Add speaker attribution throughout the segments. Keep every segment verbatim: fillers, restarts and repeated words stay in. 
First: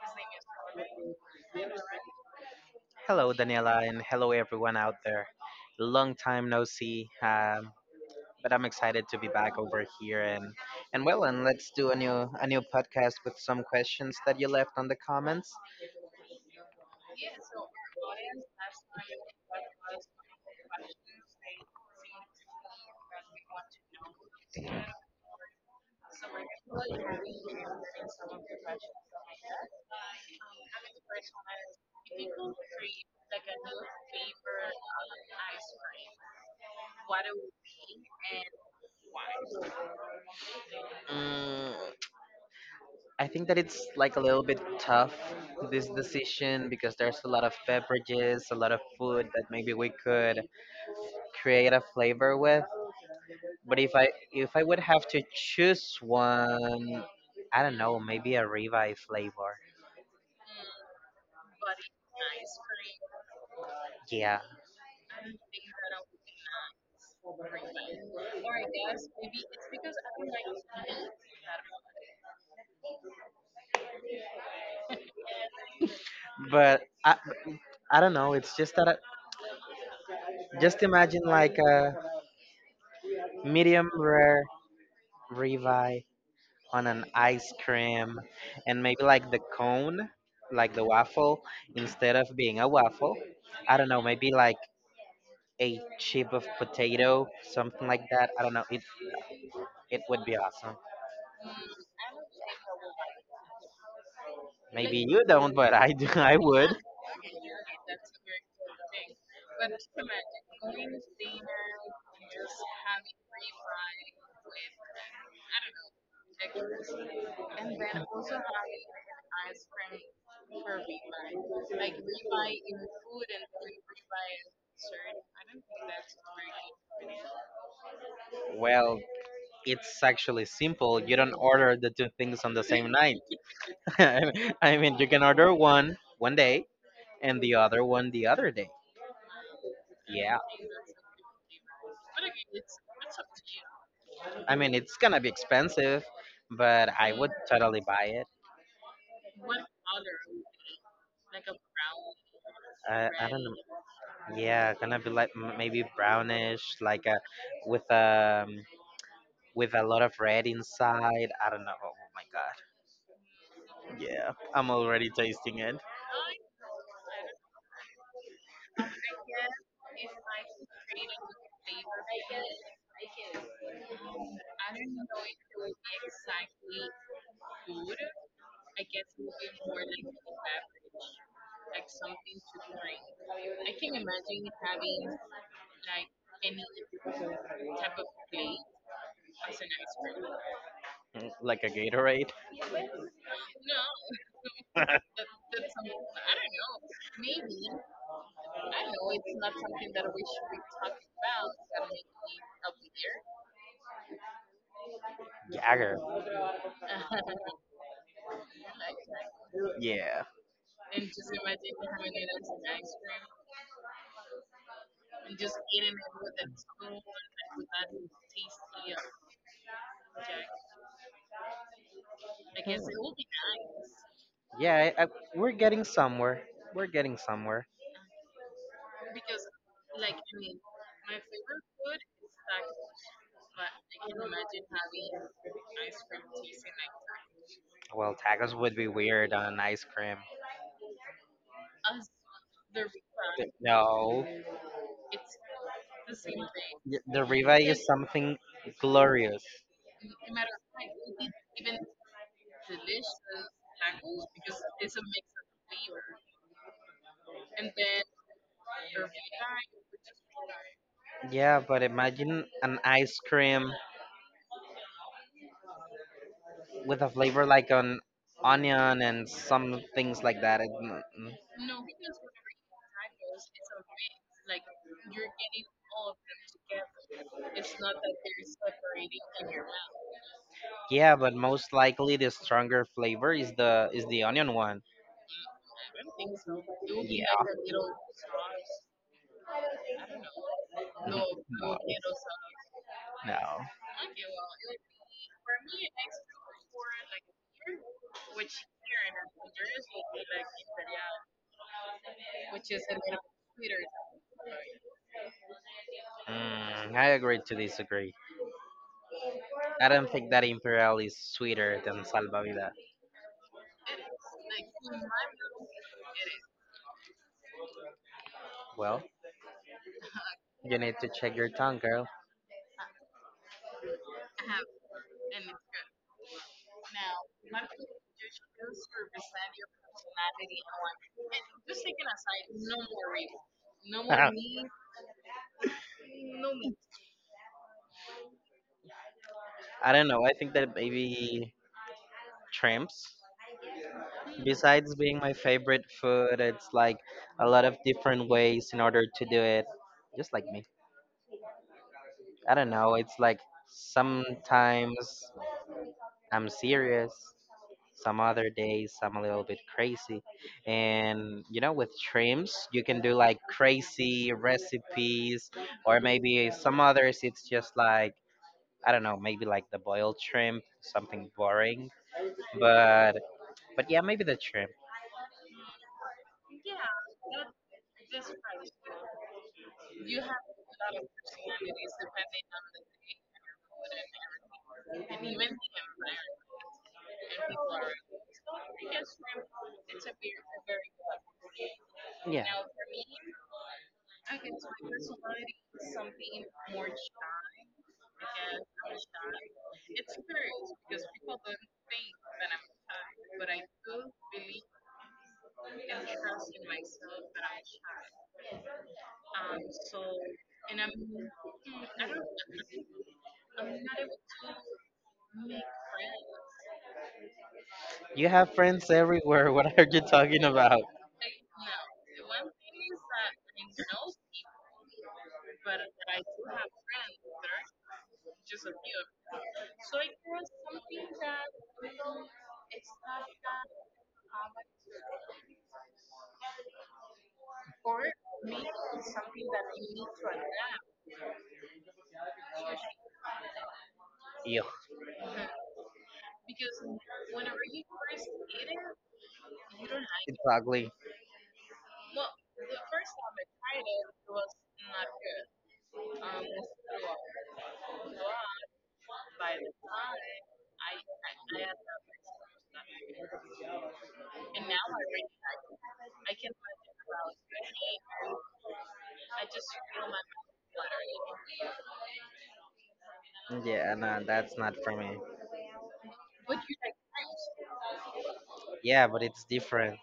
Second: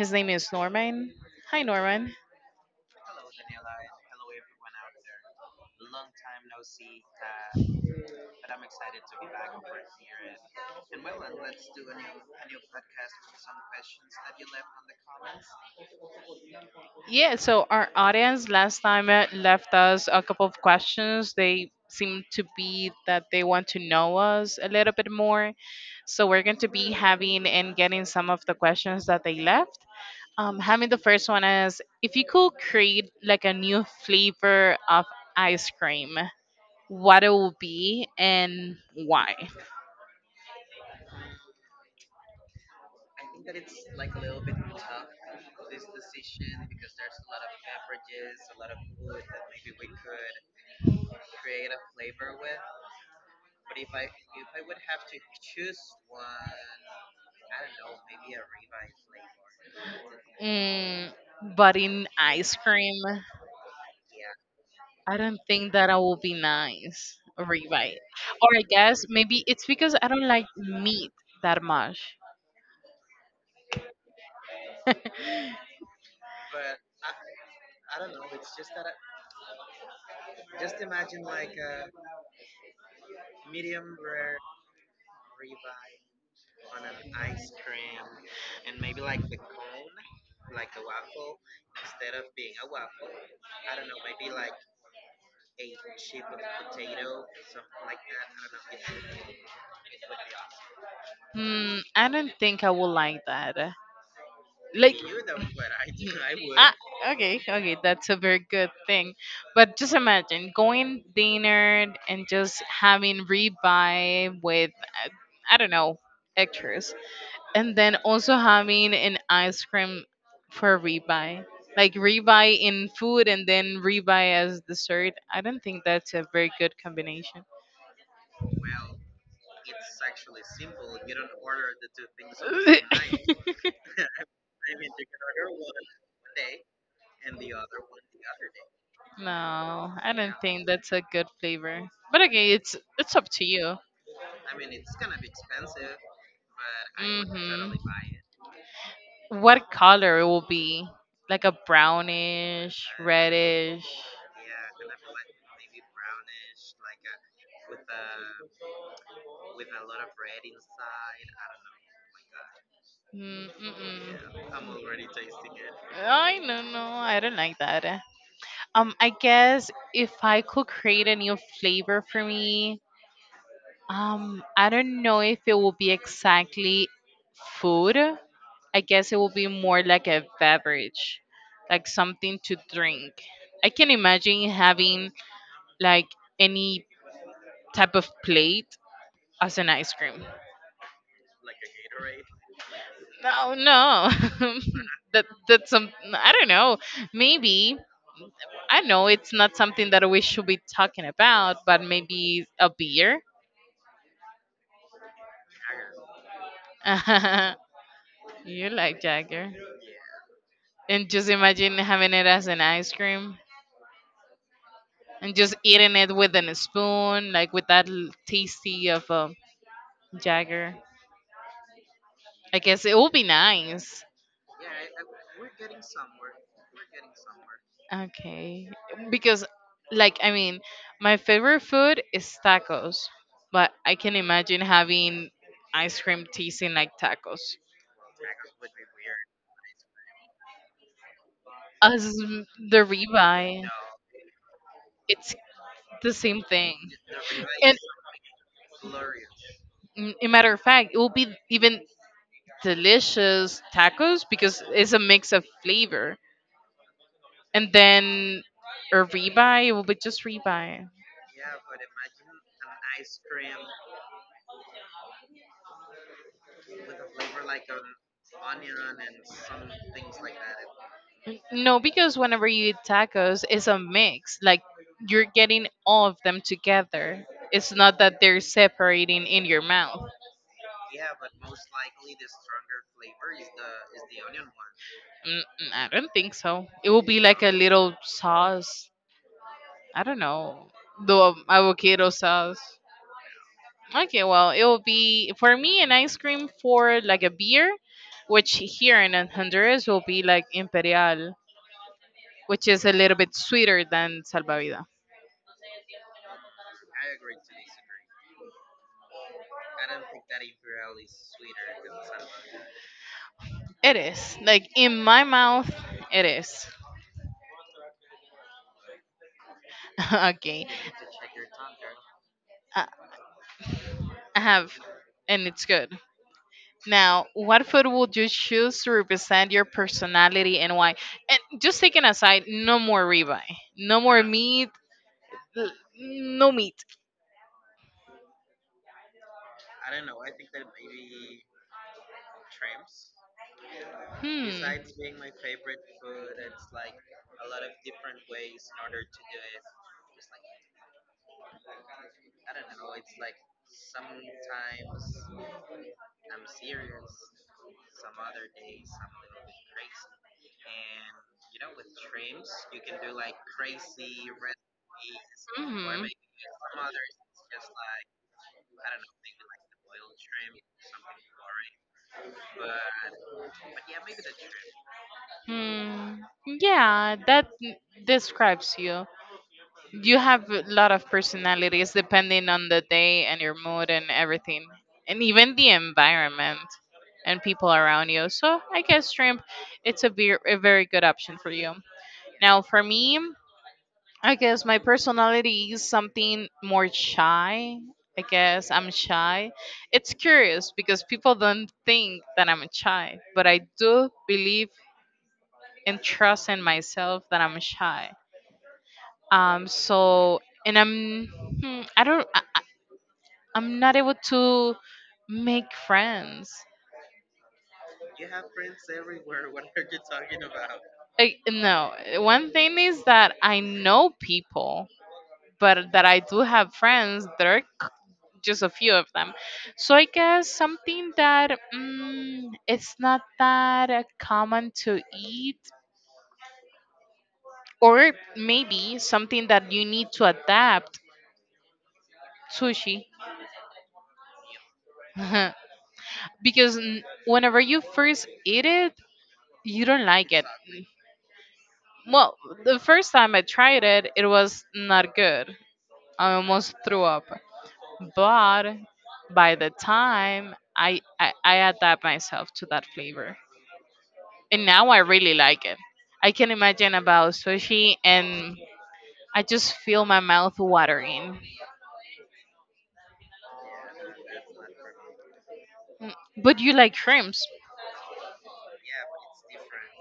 Speaker 1: His name is Norman. Hi, Norman.
Speaker 2: Hello, Daniela, and hello, everyone out there. Long time no see, um, but I'm excited to be back over here, and and well, and let's do a new a new podcast with some questions that you left on the comments.
Speaker 1: Yeah, so our audience last time uh, left us a couple of questions. They seem to be that they want to know us a little bit more. So we're going to be having and getting some of the questions that they left. Um, having the first one is if you could create like a new flavor of ice cream, what it would be and why?
Speaker 2: Mm, I think that it's like a little bit tough, this decision, because there's a lot of beverages, a lot of food that maybe we could create a flavor with. But if I if I would have to choose one, I don't know, maybe a ribeye flavor.
Speaker 1: Mm, but in ice cream,
Speaker 2: Yeah.
Speaker 1: I don't think that I will be nice. Revite. Or I guess maybe it's because I don't like meat that much.
Speaker 2: But I I don't know. It's just that I, just imagine like a medium rare ribeye on an ice cream, and maybe like the cone, like the waffle, instead of being a waffle, I don't know, maybe like a chip of potato, something like that. I don't know. It it would be awesome.
Speaker 1: Hmm, I don't think I would like that. like
Speaker 2: Maybe you don't, but I do. I
Speaker 1: Ah,
Speaker 2: would.
Speaker 1: okay, okay, that's a very good thing. But just imagine going dinner and just having ribeye with, uh, I don't know, extras, and then also having an ice cream for ribeye, like ribeye in food and then ribeye as dessert. I don't think that's a very good combination.
Speaker 2: Well, it's actually simple. You don't order the two things on the same night. I mean, you can order one one day and the other one the other day.
Speaker 1: No, I don't
Speaker 2: Yeah.
Speaker 1: think that's a good flavor. But again, it's it's up to you.
Speaker 2: I mean, it's gonna be expensive, but I would
Speaker 1: Mhm.
Speaker 2: totally buy it.
Speaker 1: What color it will be? Like a brownish,
Speaker 2: I, I don't
Speaker 1: reddish.
Speaker 2: know. Yeah, gonna be like m- maybe brownish, like a with um with a lot of red inside. I don't know. Oh my god.
Speaker 1: Mm.
Speaker 2: Yeah, I'm
Speaker 1: Mm-mm.
Speaker 2: already tasting it.
Speaker 1: I, no, no, I don't like that. Um, I guess if I could create a new flavor for me, um, I don't know if it will be exactly food, I guess it will be more like a beverage, like something to drink. I can imagine having like any type of plate as an ice cream.
Speaker 2: Mm, like a Gatorade.
Speaker 1: No, no. that that's some I don't know. Maybe I know it's not something that we should be talking about, but maybe a beer.
Speaker 2: Jagger.
Speaker 1: You like Jagger.
Speaker 2: Yeah.
Speaker 1: And just imagine having it as an ice cream and just eating it with a spoon, like with that l- tasty of a. Jagger. I guess it would be nice.
Speaker 2: Yeah, I, I, we're getting somewhere. We're getting somewhere.
Speaker 1: Okay. Because, like, I mean, my favorite food is tacos, but I can imagine having ice cream tasting like tacos.
Speaker 2: Well, tacos would be weird on ice cream.
Speaker 1: As m- the
Speaker 2: Th-
Speaker 1: ribeye,
Speaker 2: No,
Speaker 1: it's the same thing.
Speaker 2: Y- the ribeye
Speaker 1: And,
Speaker 2: is something glorious.
Speaker 1: mm, a matter of fact, it will be even delicious tacos because it's a mix of flavor. And then a ribeye, it will be just ribeye.
Speaker 2: Yeah, but imagine an ice cream with a flavor like an onion and some things like that. It- mm, mm.
Speaker 1: N- No, because whenever you eat tacos, it's a mix. Like you're getting all of them together. It's not that they're separating in your mouth.
Speaker 2: Yeah, but most likely the stronger flavor is the is the onion one.
Speaker 1: Mm, mm, I don't think so. It will be
Speaker 2: Yeah.
Speaker 1: like a
Speaker 2: Mhm.
Speaker 1: little sauce. I don't know.
Speaker 2: No.
Speaker 1: The avocado sauce.
Speaker 2: No.
Speaker 1: Okay, well, it will be for me an ice cream for like a beer, which here in Honduras will be like Imperial, which is a little bit sweeter than Salvavida.
Speaker 2: Mm, I agree to disagree. I don't think that Imperial is sweeter than Salvavida.
Speaker 1: It is. Like in my mouth, it is.
Speaker 2: Well,
Speaker 1: Okay,
Speaker 2: you need to check your tongue, girl.
Speaker 1: I I have, and it's good. Now, what food would you choose to represent your personality and why? And just taking aside, no more ribeye, no more meat, l- no meat.
Speaker 2: I don't know. I think that maybe shrimps.
Speaker 1: Hmm.
Speaker 2: Besides being my favorite food, it's like a lot of different ways in order to do it. Just like me. I don't know, it's like sometimes I'm serious, some other days I'm a little bit crazy. And you know, with shrimps, you can do like crazy recipes, or
Speaker 1: Mhm.
Speaker 2: maybe some others, it's just like, I don't know, maybe like the boiled shrimp, something boring. But but yeah, maybe the shrimp.
Speaker 1: Hmm. Yeah, that n- describes you. You have a lot of personalities depending on the day and your mood and everything, and even the environment and people around you. So I guess shrimp, it's a, ve- a very good option for you.
Speaker 2: Yeah.
Speaker 1: Now for me, I guess my personality is something more shy. I guess I'm shy. It's curious because people don't think that I'm shy, but I do believe and trust in myself that I'm shy. Um, so and I'm hmm, I don't I'm not able to make friends.
Speaker 2: You have friends everywhere. What are you talking about?
Speaker 1: Like, no, one thing is that I know people, but that I do have friends. There are c- just a few of them. So I guess something that mm, it's not that uh, common to eat, or maybe something that you need to adapt sushi.
Speaker 2: Ew,
Speaker 1: Because n- whenever you first eat it, you don't like
Speaker 2: it's
Speaker 1: it.
Speaker 2: ugly.
Speaker 1: Well, the first time I tried it, it was not good. I almost threw up. But by the time I, I, I adapt myself to that flavor. And now I really like it. I can imagine about sushi and I just feel my mouth watering.
Speaker 2: Yeah, no, that's not for me.
Speaker 1: Mm. But you like shrimps.
Speaker 2: Yeah, but it's different.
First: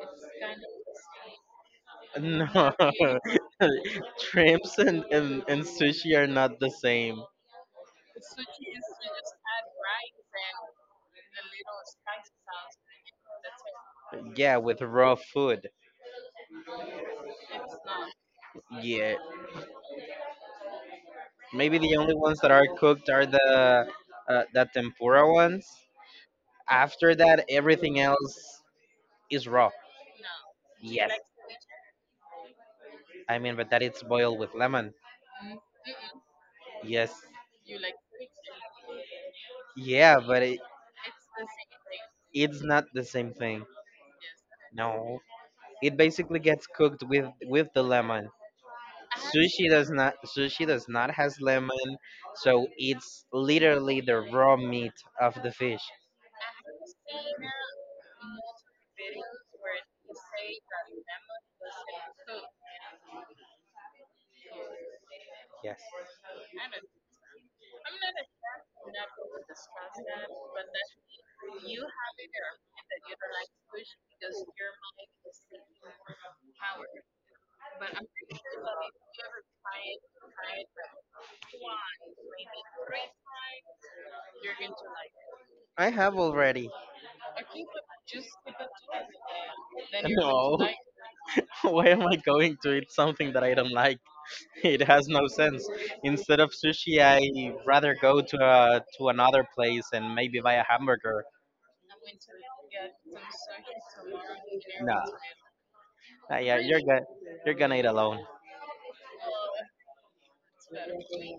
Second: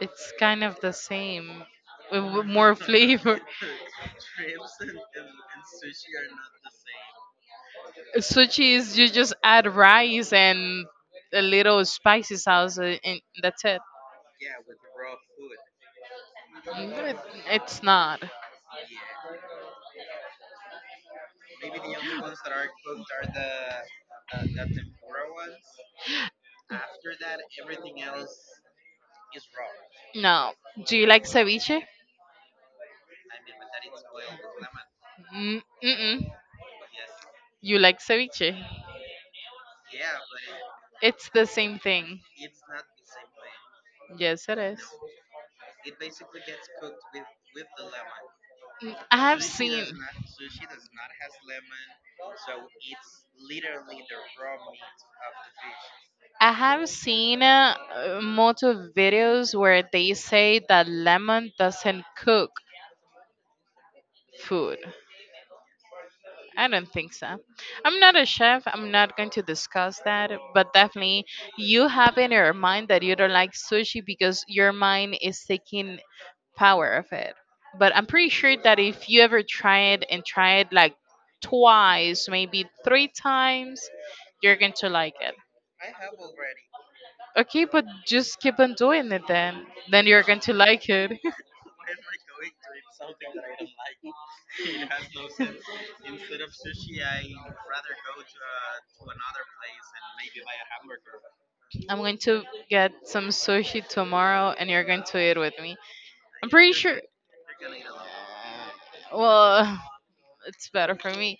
Speaker 1: It's kind of the same with w-
Speaker 2: No,
Speaker 1: more flavor.
Speaker 2: shrimps and, and, and sushi are not the same.
Speaker 1: Sushi is you just add rice and a little spicy sauce, uh, and that's it.
Speaker 2: Yeah, with raw food.
Speaker 1: Mm. It's not.
Speaker 2: Yeah, maybe the only ones that are cooked are the uh, the tempura ones. After that, everything else is raw.
Speaker 1: No. Do you
Speaker 2: Yes,
Speaker 1: like ceviche?
Speaker 2: I mean, but that it's boiled with lemon.
Speaker 1: Mm. Mm-mm.
Speaker 2: Yes,
Speaker 1: You like ceviche?
Speaker 2: yeah, but it,
Speaker 1: It's the same thing.
Speaker 2: it's not the same thing.
Speaker 1: Yes, it is.
Speaker 2: No, it basically gets cooked with with the lemon.
Speaker 1: Mm, I have
Speaker 2: Sushi
Speaker 1: seen.
Speaker 2: does not sushi does not has lemon, so it's literally the raw meat of the fish.
Speaker 1: I have seen uh, uh, multiple videos where they say that lemon doesn't cook food.
Speaker 2: Yes.
Speaker 1: I don't think so. I'm not a chef. I'm not going to discuss that, but definitely you have in your mind that you don't like sushi because your mind is taking power of it. But I'm pretty sure that if you ever try it and try it like twice, maybe three times, you're going to like it.
Speaker 2: I have already.
Speaker 1: Okay, but just keep on doing it then. Then you're going to
Speaker 2: No.
Speaker 1: like it.
Speaker 2: Why am I going to eat something that I don't like? It has no sense. Instead of sushi, I rather go to a, to another place and maybe buy a hamburger.
Speaker 1: I'm going to get some sushi tomorrow and you're going
Speaker 2: No.
Speaker 1: to eat with me.
Speaker 2: Uh,
Speaker 1: I'm
Speaker 2: yeah,
Speaker 1: pretty
Speaker 2: you're
Speaker 1: sure,
Speaker 2: gonna you're gonna eat alone.
Speaker 1: well, it's better for me,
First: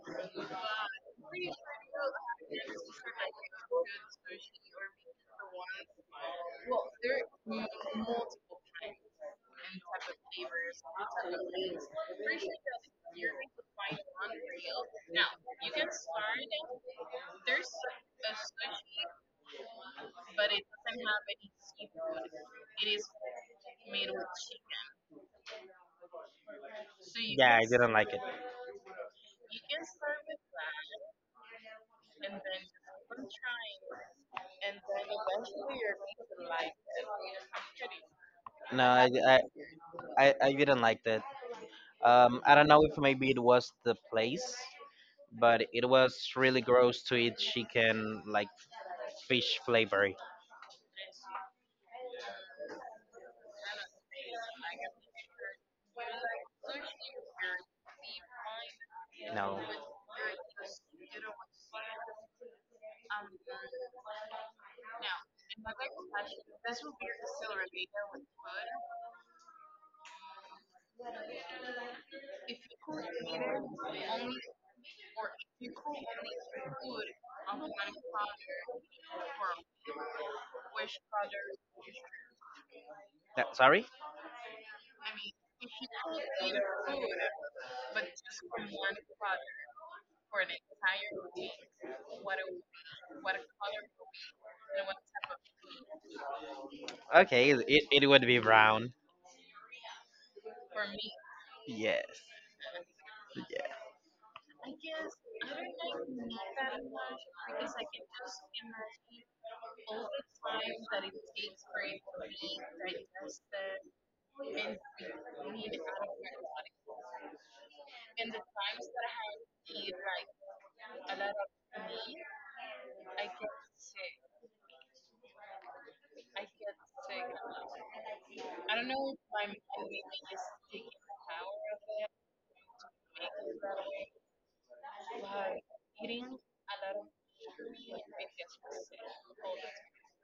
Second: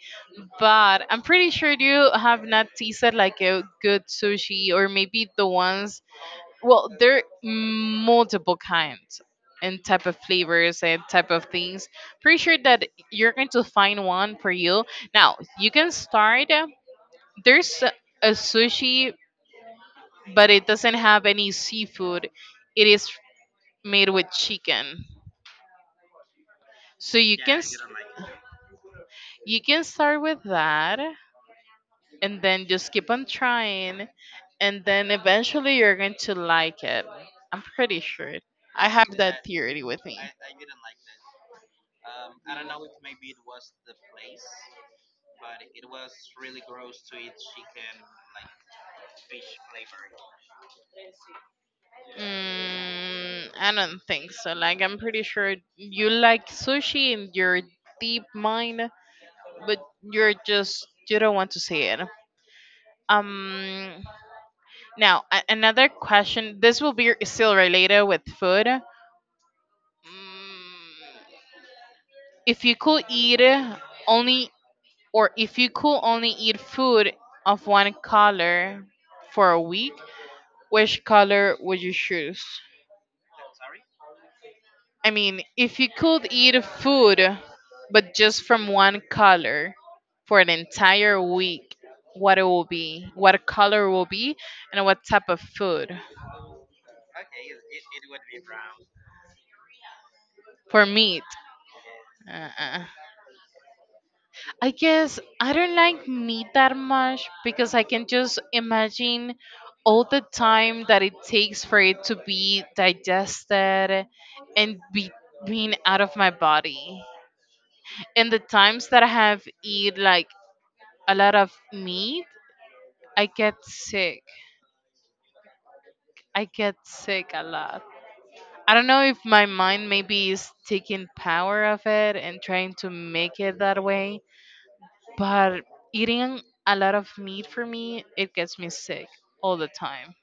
Speaker 1: but I'm pretty sure you have not tasted like a good sushi or maybe the ones. Well, there are multiple kinds and type of flavors and type of things. Pretty sure that you're going to find one for you. Now you can start. uh, There's a sushi, but it doesn't have any seafood. It is made with chicken, so you
Speaker 2: Yeah,
Speaker 1: can
Speaker 2: I
Speaker 1: s-
Speaker 2: didn't like it.
Speaker 1: you can start with that and then just keep on trying and then eventually you're going to like it. I'm pretty sure.
Speaker 2: No,
Speaker 1: I have
Speaker 2: I I,
Speaker 1: that theory with me.
Speaker 2: I I didn't like that. Um, I don't know if maybe it was the place, but it was really gross to eat chicken like fish flavory.
Speaker 1: Mm, I don't think so. Like, I'm pretty sure you like sushi in your deep mind,
Speaker 2: No,
Speaker 1: but you're just, you don't want to see it. Um, Now, a- another question. This will be still related with food. Mm, if you could eat only Or if you could only eat food of one color for a week, which color would you choose?
Speaker 2: That- sorry.
Speaker 1: I mean, if you could eat food, but just from one color for an entire week, what it will be, what color will be, and what type of food
Speaker 2: Okay, it it would be brown.
Speaker 1: for meat.
Speaker 2: Yes.
Speaker 1: Uh-uh.
Speaker 2: Yeah.
Speaker 1: I guess I don't like meat that much because I can just imagine all the time that it takes for it to be digested and be being out of my body. And the times that I have eat like a lot of meat, I get sick. I get sick a lot. I don't know if my mind maybe is taking power of it and trying to make it that way, but eating a lot of meat for me it gets me sick all the time.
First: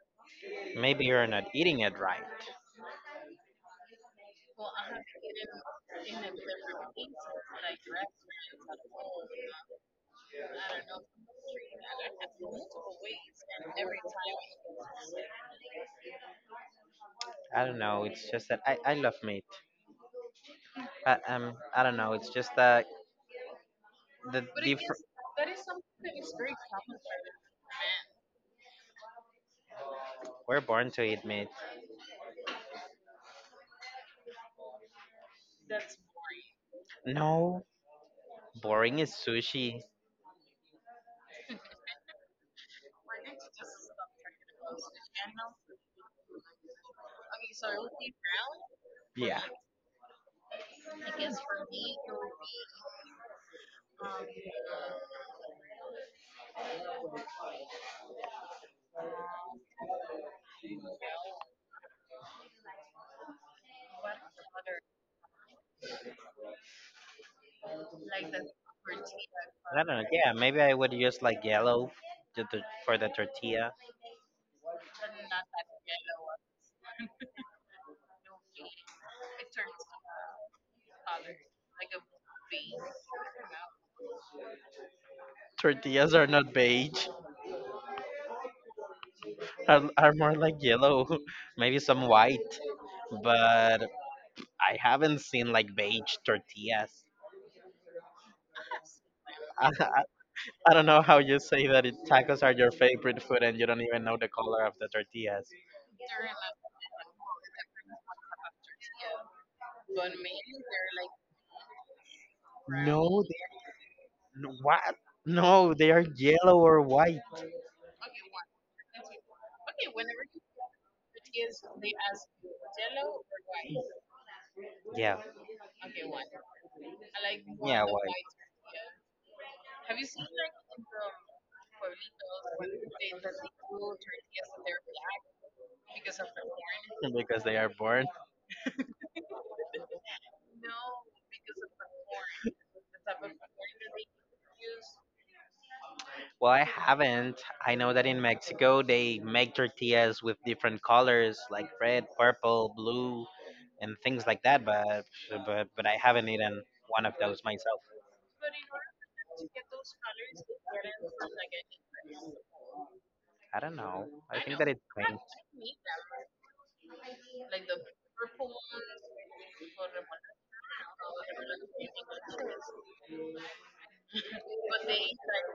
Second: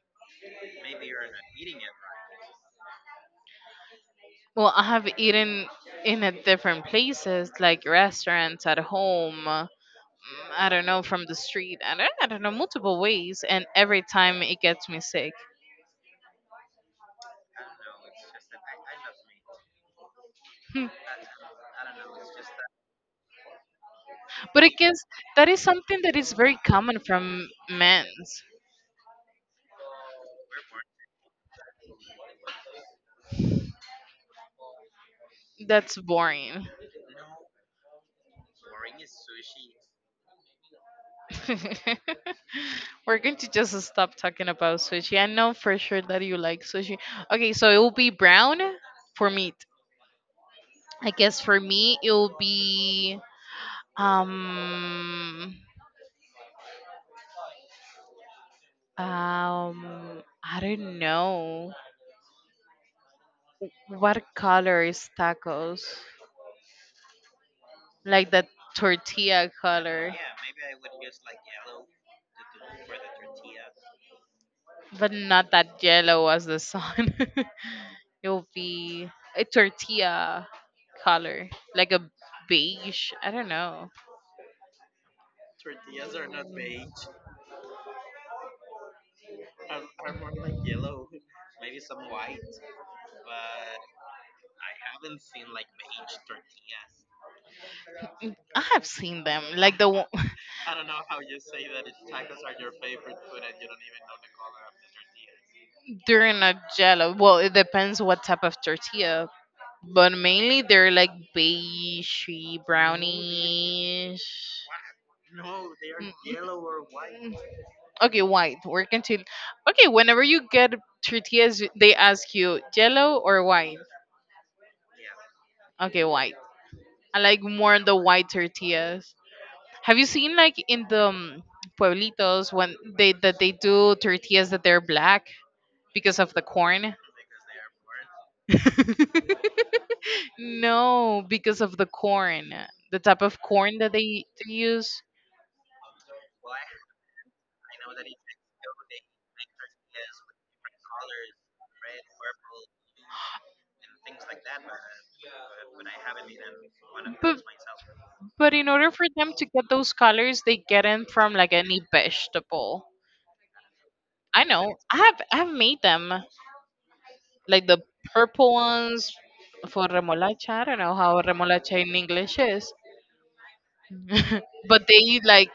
Speaker 2: Maybe you're not eating it right.
Speaker 1: Well, I have eaten in at different places like restaurants, at home, uh, I don't know, from the street, i don't, I don't know, multiple ways, and every time it gets me sick.
Speaker 2: I don't know. It's just that I, I love meat.
Speaker 1: Hmm.
Speaker 2: I, um, I don't know. It's just that the
Speaker 1: But I guess
Speaker 2: different.
Speaker 1: that is something that is very common from men's.
Speaker 2: We're born to eat meat.
Speaker 1: That's boring.
Speaker 2: No, boring is sushi.
Speaker 1: We're going to just stop talking about sushi. I know for sure that you like sushi. Okay, so it will be brown for
Speaker 2: Yeah.
Speaker 1: meat. I guess for me it will be um um I don't know, what color is tacos, like the tortilla
Speaker 2: I don't know.
Speaker 1: color,
Speaker 2: Yeah, maybe I would use like yellow, to, to, for the tortilla.
Speaker 1: but not that yellow as the sun. It will be a tortilla color like a beige. I don't know.
Speaker 2: Tortillas are not beige, are, are more like yellow, maybe some white, but I haven't seen like beige tortillas.
Speaker 1: I have seen them
Speaker 2: I,
Speaker 1: like the one-
Speaker 2: I, don't know how you say that it, tacos are your favorite food and you don't even know the color of the tortillas.
Speaker 1: they're not yellow. Well, it depends what type of tortilla, but mainly they're like beigey,
Speaker 2: No,
Speaker 1: brownish.
Speaker 2: they, n- what?
Speaker 1: Mm,
Speaker 2: No, they are yellow or white.
Speaker 1: mm. Okay, white. We're continue. Okay, whenever you get tortillas, they ask you yellow or white.
Speaker 2: Yeah.
Speaker 1: Okay, white. I like more
Speaker 2: Yeah,
Speaker 1: the
Speaker 2: white.
Speaker 1: white tortillas. Have you seen like in the um, pueblitos when they that they do tortillas that they're black because of the corn?
Speaker 2: Because they are born.
Speaker 1: No, because of the corn, the type of corn that they, they use.
Speaker 2: Well, I haven't. I know that in Mexico they make tortillas with different colors like red, purple, blue, and things like that, but but but I haven't eaten one of
Speaker 1: But
Speaker 2: those myself.
Speaker 1: but in order for them to get those colors, they get them from like any vegetable.
Speaker 2: I don't know. I
Speaker 1: I
Speaker 2: think that
Speaker 1: know.
Speaker 2: it's
Speaker 1: I have I have made them like the purple ones for remolacha. I don't know how remolacha in English is, but they like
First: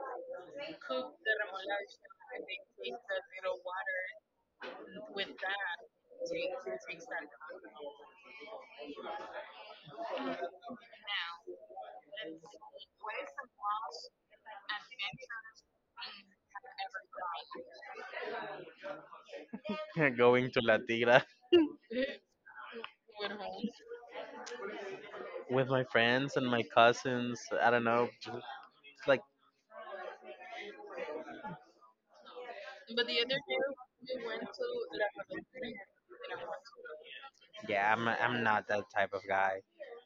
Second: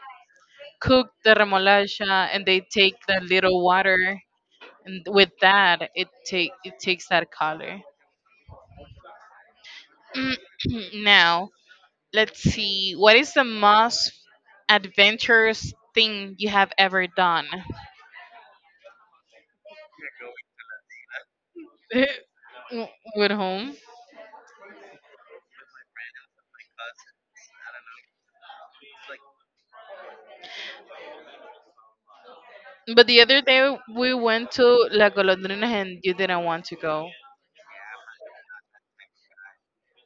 Speaker 1: cook the remolacha and they take the little water, and with that it take it takes that color. Now let's see. What is the most adventurous thing you have ever done?
Speaker 2: strange going to La Tigra
Speaker 1: W- With whom?
Speaker 2: with my friends and my cousins. I don't know. It's like.
Speaker 1: But the other day we went to La Golondrina and you didn't want to go.
Speaker 2: Yeah, I'm I'm not that type of guy.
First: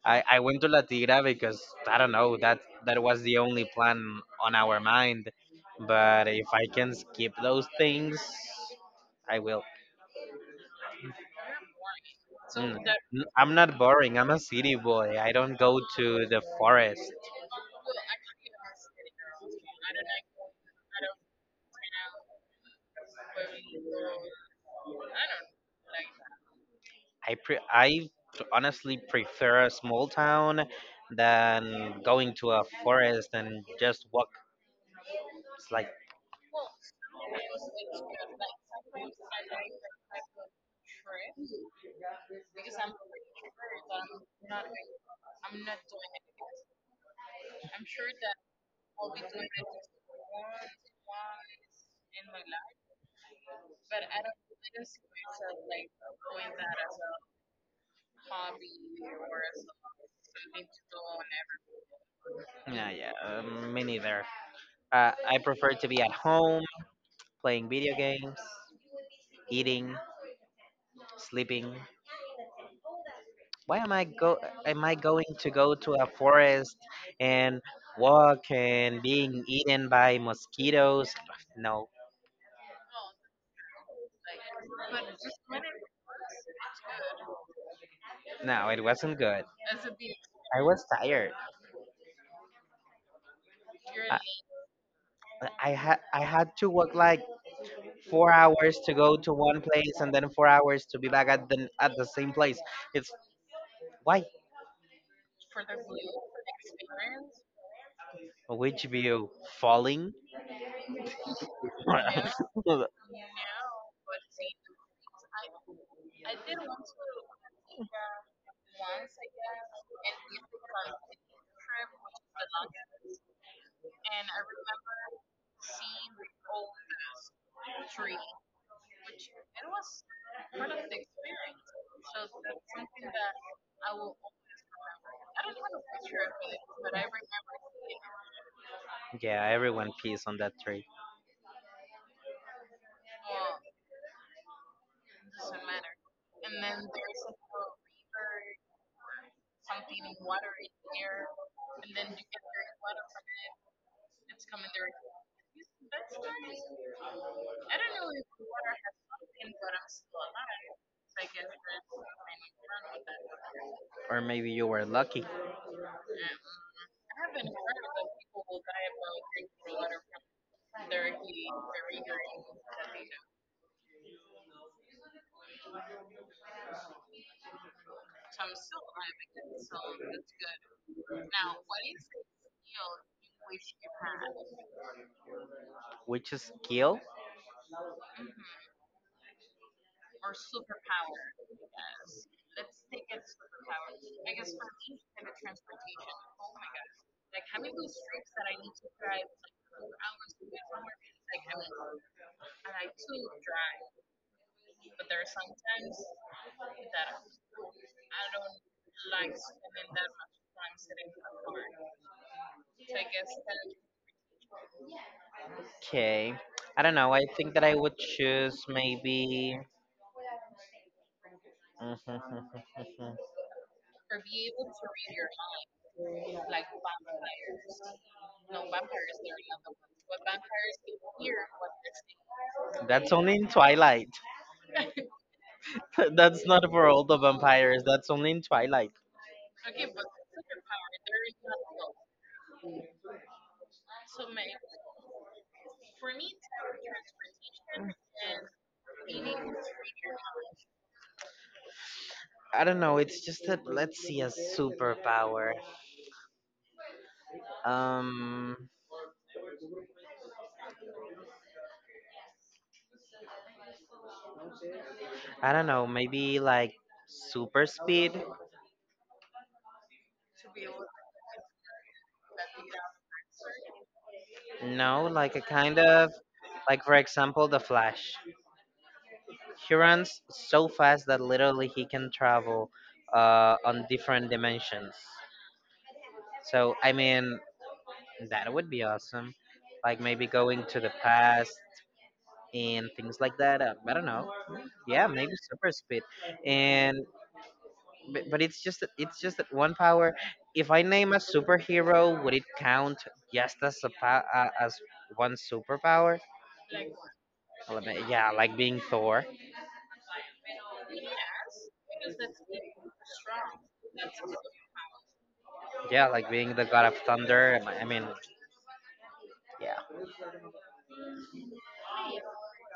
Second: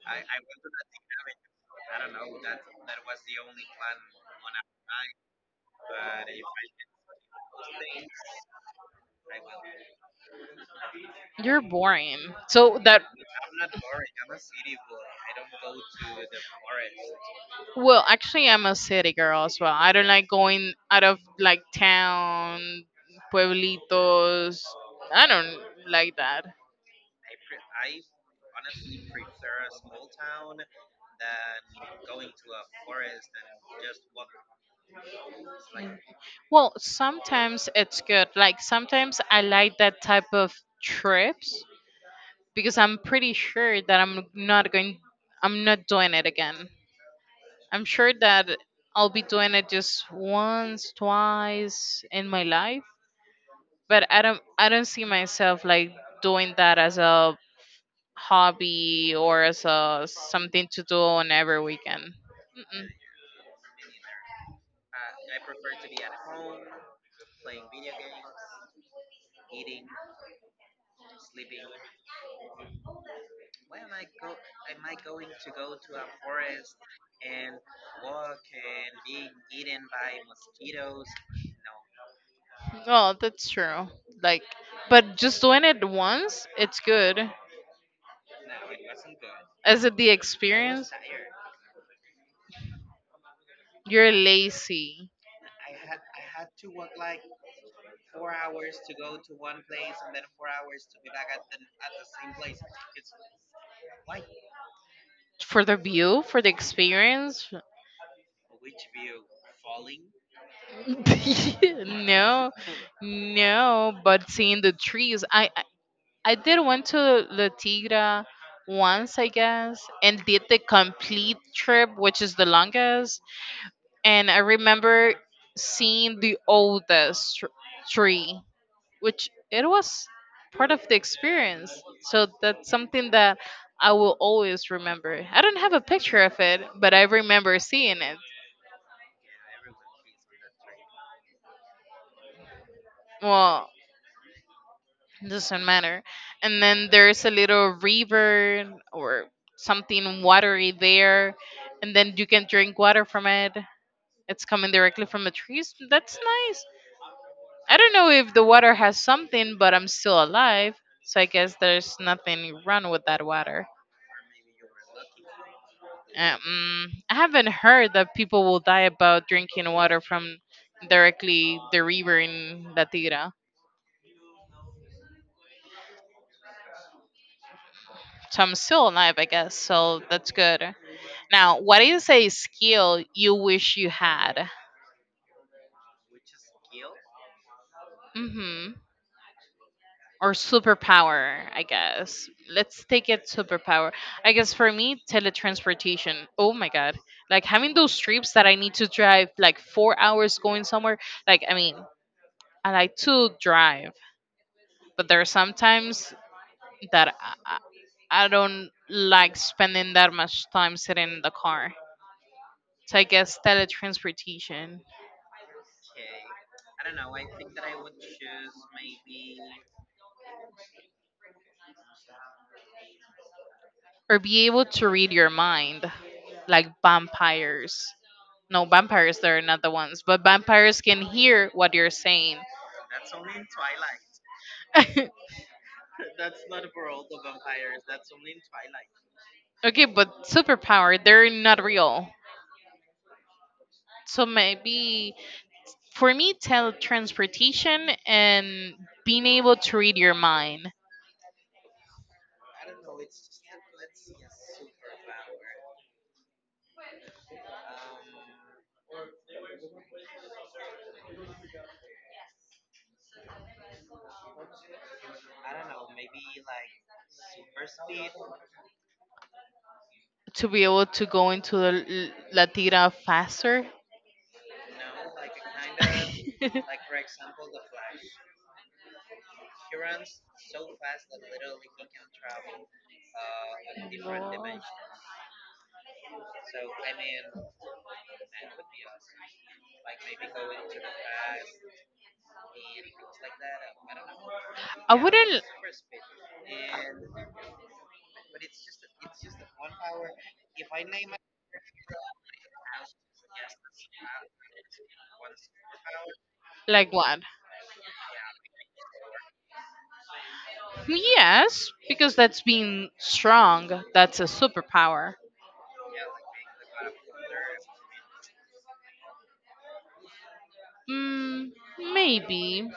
Speaker 2: I, I went to La Tigra because I don't know that that was the only plan on our mind. But if I can skip those things, I will.
Speaker 1: You're boring.
Speaker 2: Mm.
Speaker 1: So that,
Speaker 2: N- I'm not boring. I'm a city boy. I don't go to the forest.
Speaker 1: well, actually I'm a city girl as well. I don't like going out of like town, pueblitos. I don't like that.
Speaker 2: I pre- I honestly prefer a small town than going to a forest and just walk like.
Speaker 1: Well, sometimes it's good. Like sometimes I like that type of trips because I'm pretty sure that I'm not going I'm not doing it again. I'm sure that I'll be doing it just once, twice in my life, but I don't I don't see myself like doing that as a hobby or as a something to do on every weekend. Mm-mm.
Speaker 2: Yeah, yeah, um, me neither. Uh, I prefer to be at home, playing video games, eating, sleeping. Why am I go? Am I going to go to a forest and walk and being eaten by mosquitoes? No,
Speaker 1: Well, that's true. Like but just doing it once, it's good.
Speaker 2: no, it wasn't good.
Speaker 1: Is it the
Speaker 2: I was
Speaker 1: experience?
Speaker 2: tired.
Speaker 1: You're
Speaker 2: I,
Speaker 1: lazy
Speaker 2: I had I had to walk like four hours to go to one place and then four hours to be back at the at the same place. It's why
Speaker 1: for the view, for the experience,
Speaker 2: Which view? Falling?
Speaker 1: no, no, but seeing the trees, I, I I did went to La Tigra once, I guess, and did the complete trip, which is the longest. And I remember seeing the oldest tr- tree, which it was part of the experience. So that's something that I will always remember. I don't have a picture of it, but I remember seeing it.
Speaker 2: Yeah, everyone pees on that tree.
Speaker 1: Well, doesn't matter. And then there's a little river or something watery there, and then you can drink water from it. It's coming directly from the trees. That's nice. I don't know if the water has something, but I'm still alive, so I guess there's nothing wrong with that water.
Speaker 2: Or maybe you were lucky.
Speaker 1: Um, I haven't heard that people will die about drinking water from directly the river in La Tigra. So I'm still alive, I guess. So that's good. Now, what is a skill you wish you had?
Speaker 2: Which skill?
Speaker 1: hmm Or superpower, I guess. Let's take it superpower. I guess for me, teletransportation. Oh my god. Like having those trips that I need to drive like four hours going somewhere. Like, I mean, I like to drive, but there are sometimes that I, I I don't like spending that much time sitting in the car. So I guess teletransportation.
Speaker 2: Okay. I don't know. I think that I would choose maybe.
Speaker 1: Or be able to read your mind like vampires, no vampires they're not the ones, but vampires can hear what you're saying.
Speaker 2: That's only in Twilight. That's not for all the vampires. That's only in Twilight.
Speaker 1: Okay, but superpower they're not real, so maybe for me teletransportation and being able to read your mind,
Speaker 2: I don't know. It's just that let's see a superpower. Um, I don't know. Maybe like super speed.
Speaker 1: to be able to go into the L- latira faster.
Speaker 2: No, like a kind of like, for example, the Flash. He runs so fast that literally he can travel uh, on different
Speaker 1: No.
Speaker 2: dimensions. So I mean that would be awesome. Like maybe going to the past and things like that. Uh, I don't know.
Speaker 1: I
Speaker 2: Yeah, maybe
Speaker 1: wouldn't
Speaker 2: super speed. And but, but it's just that- it's just that one power. If I name a superhero, would it count just as a pa- uh, as one superpower?
Speaker 1: like what?
Speaker 2: Well, I mean, yeah, like being Thor.
Speaker 1: Yes, because that's being strong. That's a superpower.
Speaker 2: Yeah, like being the god of thunder. I mean,
Speaker 1: Mm, maybe.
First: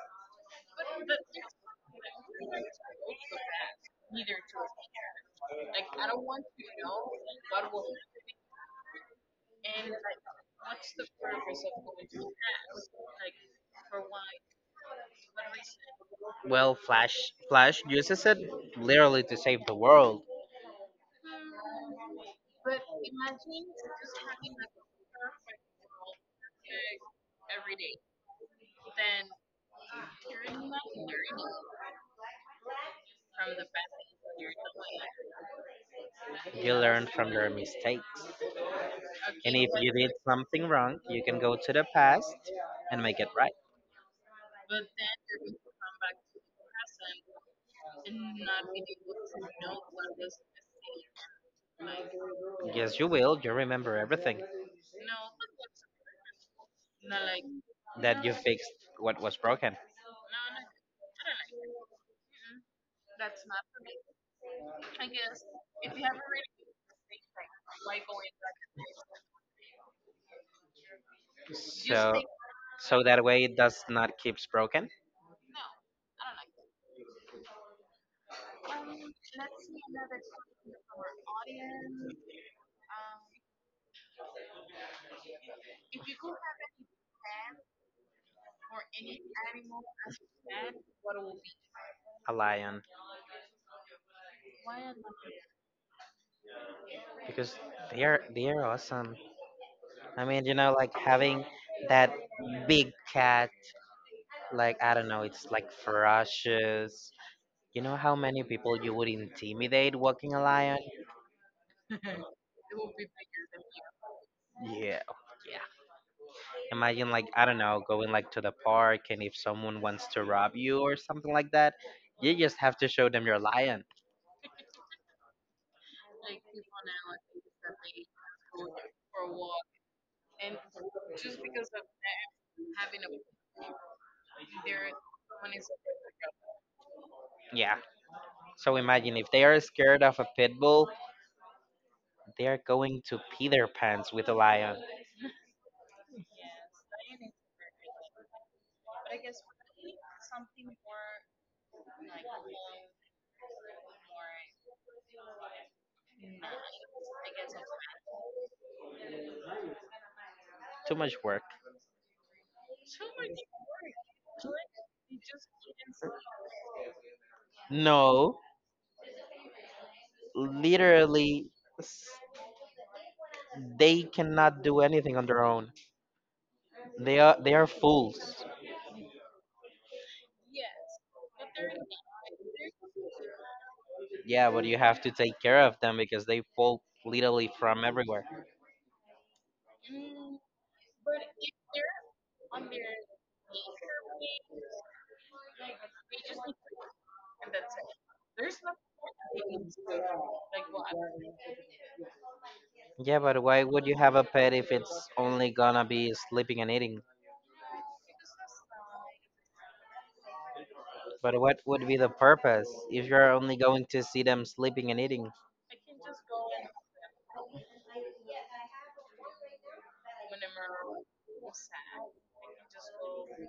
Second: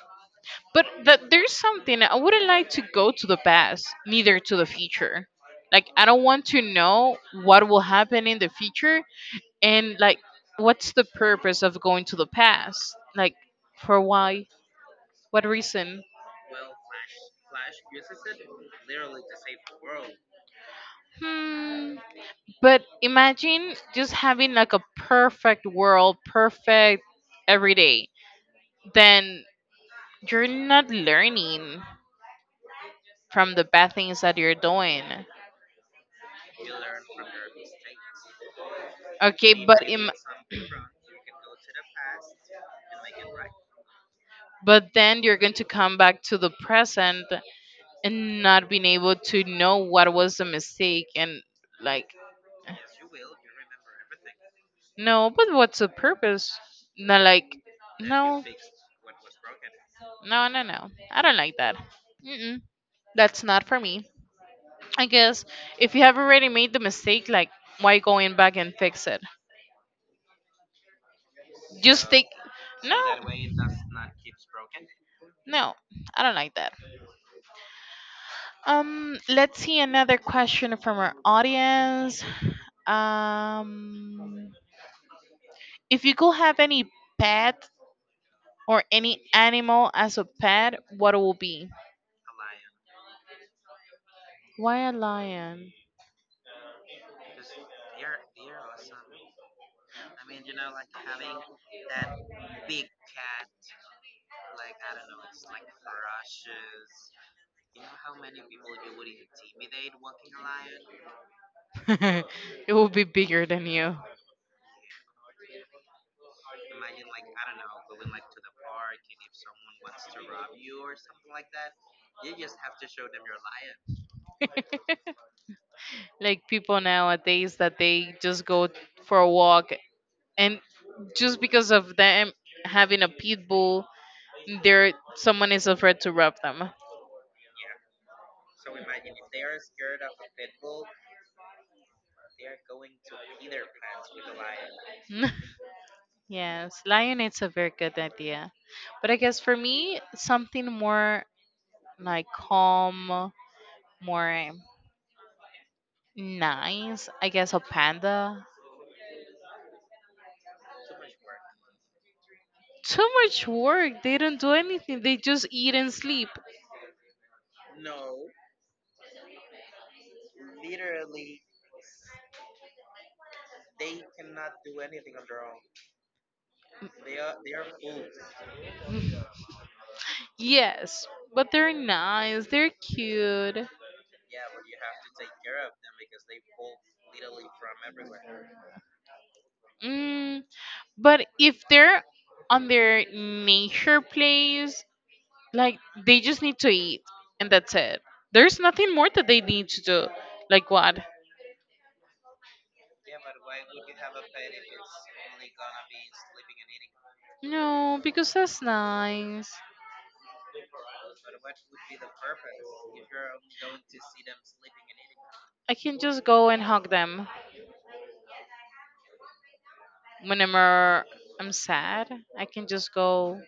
Speaker 1: But that there's something, I wouldn't like to go to the past, neither to the future. Like I don't want to know what will happen in the future and like what's the purpose of going to the past? Like for why? What reason?
Speaker 2: well, Flash Flash uses it literally to save the world.
Speaker 1: Hmm. But imagine just having like a perfect world, perfect every day. Then you're not learning from the bad things that you're doing.
Speaker 2: You learn from your mistakes, and
Speaker 1: Okay,
Speaker 2: if
Speaker 1: but
Speaker 2: you
Speaker 1: Im-
Speaker 2: did something wrong, you can go to the past and make it right.
Speaker 1: but then you're going to come back to the present and not being able to know what was the mistake and like
Speaker 2: Yes, you will. You remember everything
Speaker 1: no, but what's the purpose? Not like
Speaker 2: that you
Speaker 1: no,
Speaker 2: fixed, what was broken.
Speaker 1: no, no, no. I don't like that. Mm-mm, that's not for me. I guess if you have already made the mistake, like why going back and fix it? Just
Speaker 2: So,
Speaker 1: take no,
Speaker 2: so that way it does not keeps broken.
Speaker 1: no, I don't like that. Um, let's see another question from our audience. Um, if you could have any pet or any animal as a pet, what it would be?
Speaker 2: A lion,
Speaker 1: Why a lion?
Speaker 2: because they are they are awesome. I mean, you know, like having that big cat. Like, I don't know, it's like ferocious. You know how many people you would intimidate walking a lion?
Speaker 1: It will be bigger than you.
Speaker 2: Yeah. Imagine, like, I don't know, going like to the park, and if someone wants to rob you or something like that, you just have to show them your lion.
Speaker 1: Like people nowadays that they just go for a walk and just because of them having a pit bull, there someone is afraid to rub them.
Speaker 2: Yeah. So imagine if they are scared of a pit bull, they are going to pee their pants with a lion.
Speaker 1: Yes, lion. It's a very good idea, but I guess for me, something more like calm, more nice. I guess a panda.
Speaker 2: Too much work.
Speaker 1: Too much work. They don't do anything. They just eat and sleep.
Speaker 2: No, literally, s- they cannot do anything on their own. They are they are fools.
Speaker 1: Yes, but they're nice. They're cute.
Speaker 2: Yeah, but you have to take care of them because they fall literally from everywhere.
Speaker 1: Mm, but if they're on their nature place, like they just need to eat and that's it, there's nothing more that they need to do like what,
Speaker 2: Yeah, but why would you have a pet if it's only gonna be sleeping and eating?
Speaker 1: no because that's nice.
Speaker 2: But what would be the purpose if you're only going to see them sleeping and eating?
Speaker 1: I can just go and hug them whenever I'm sad. I can just go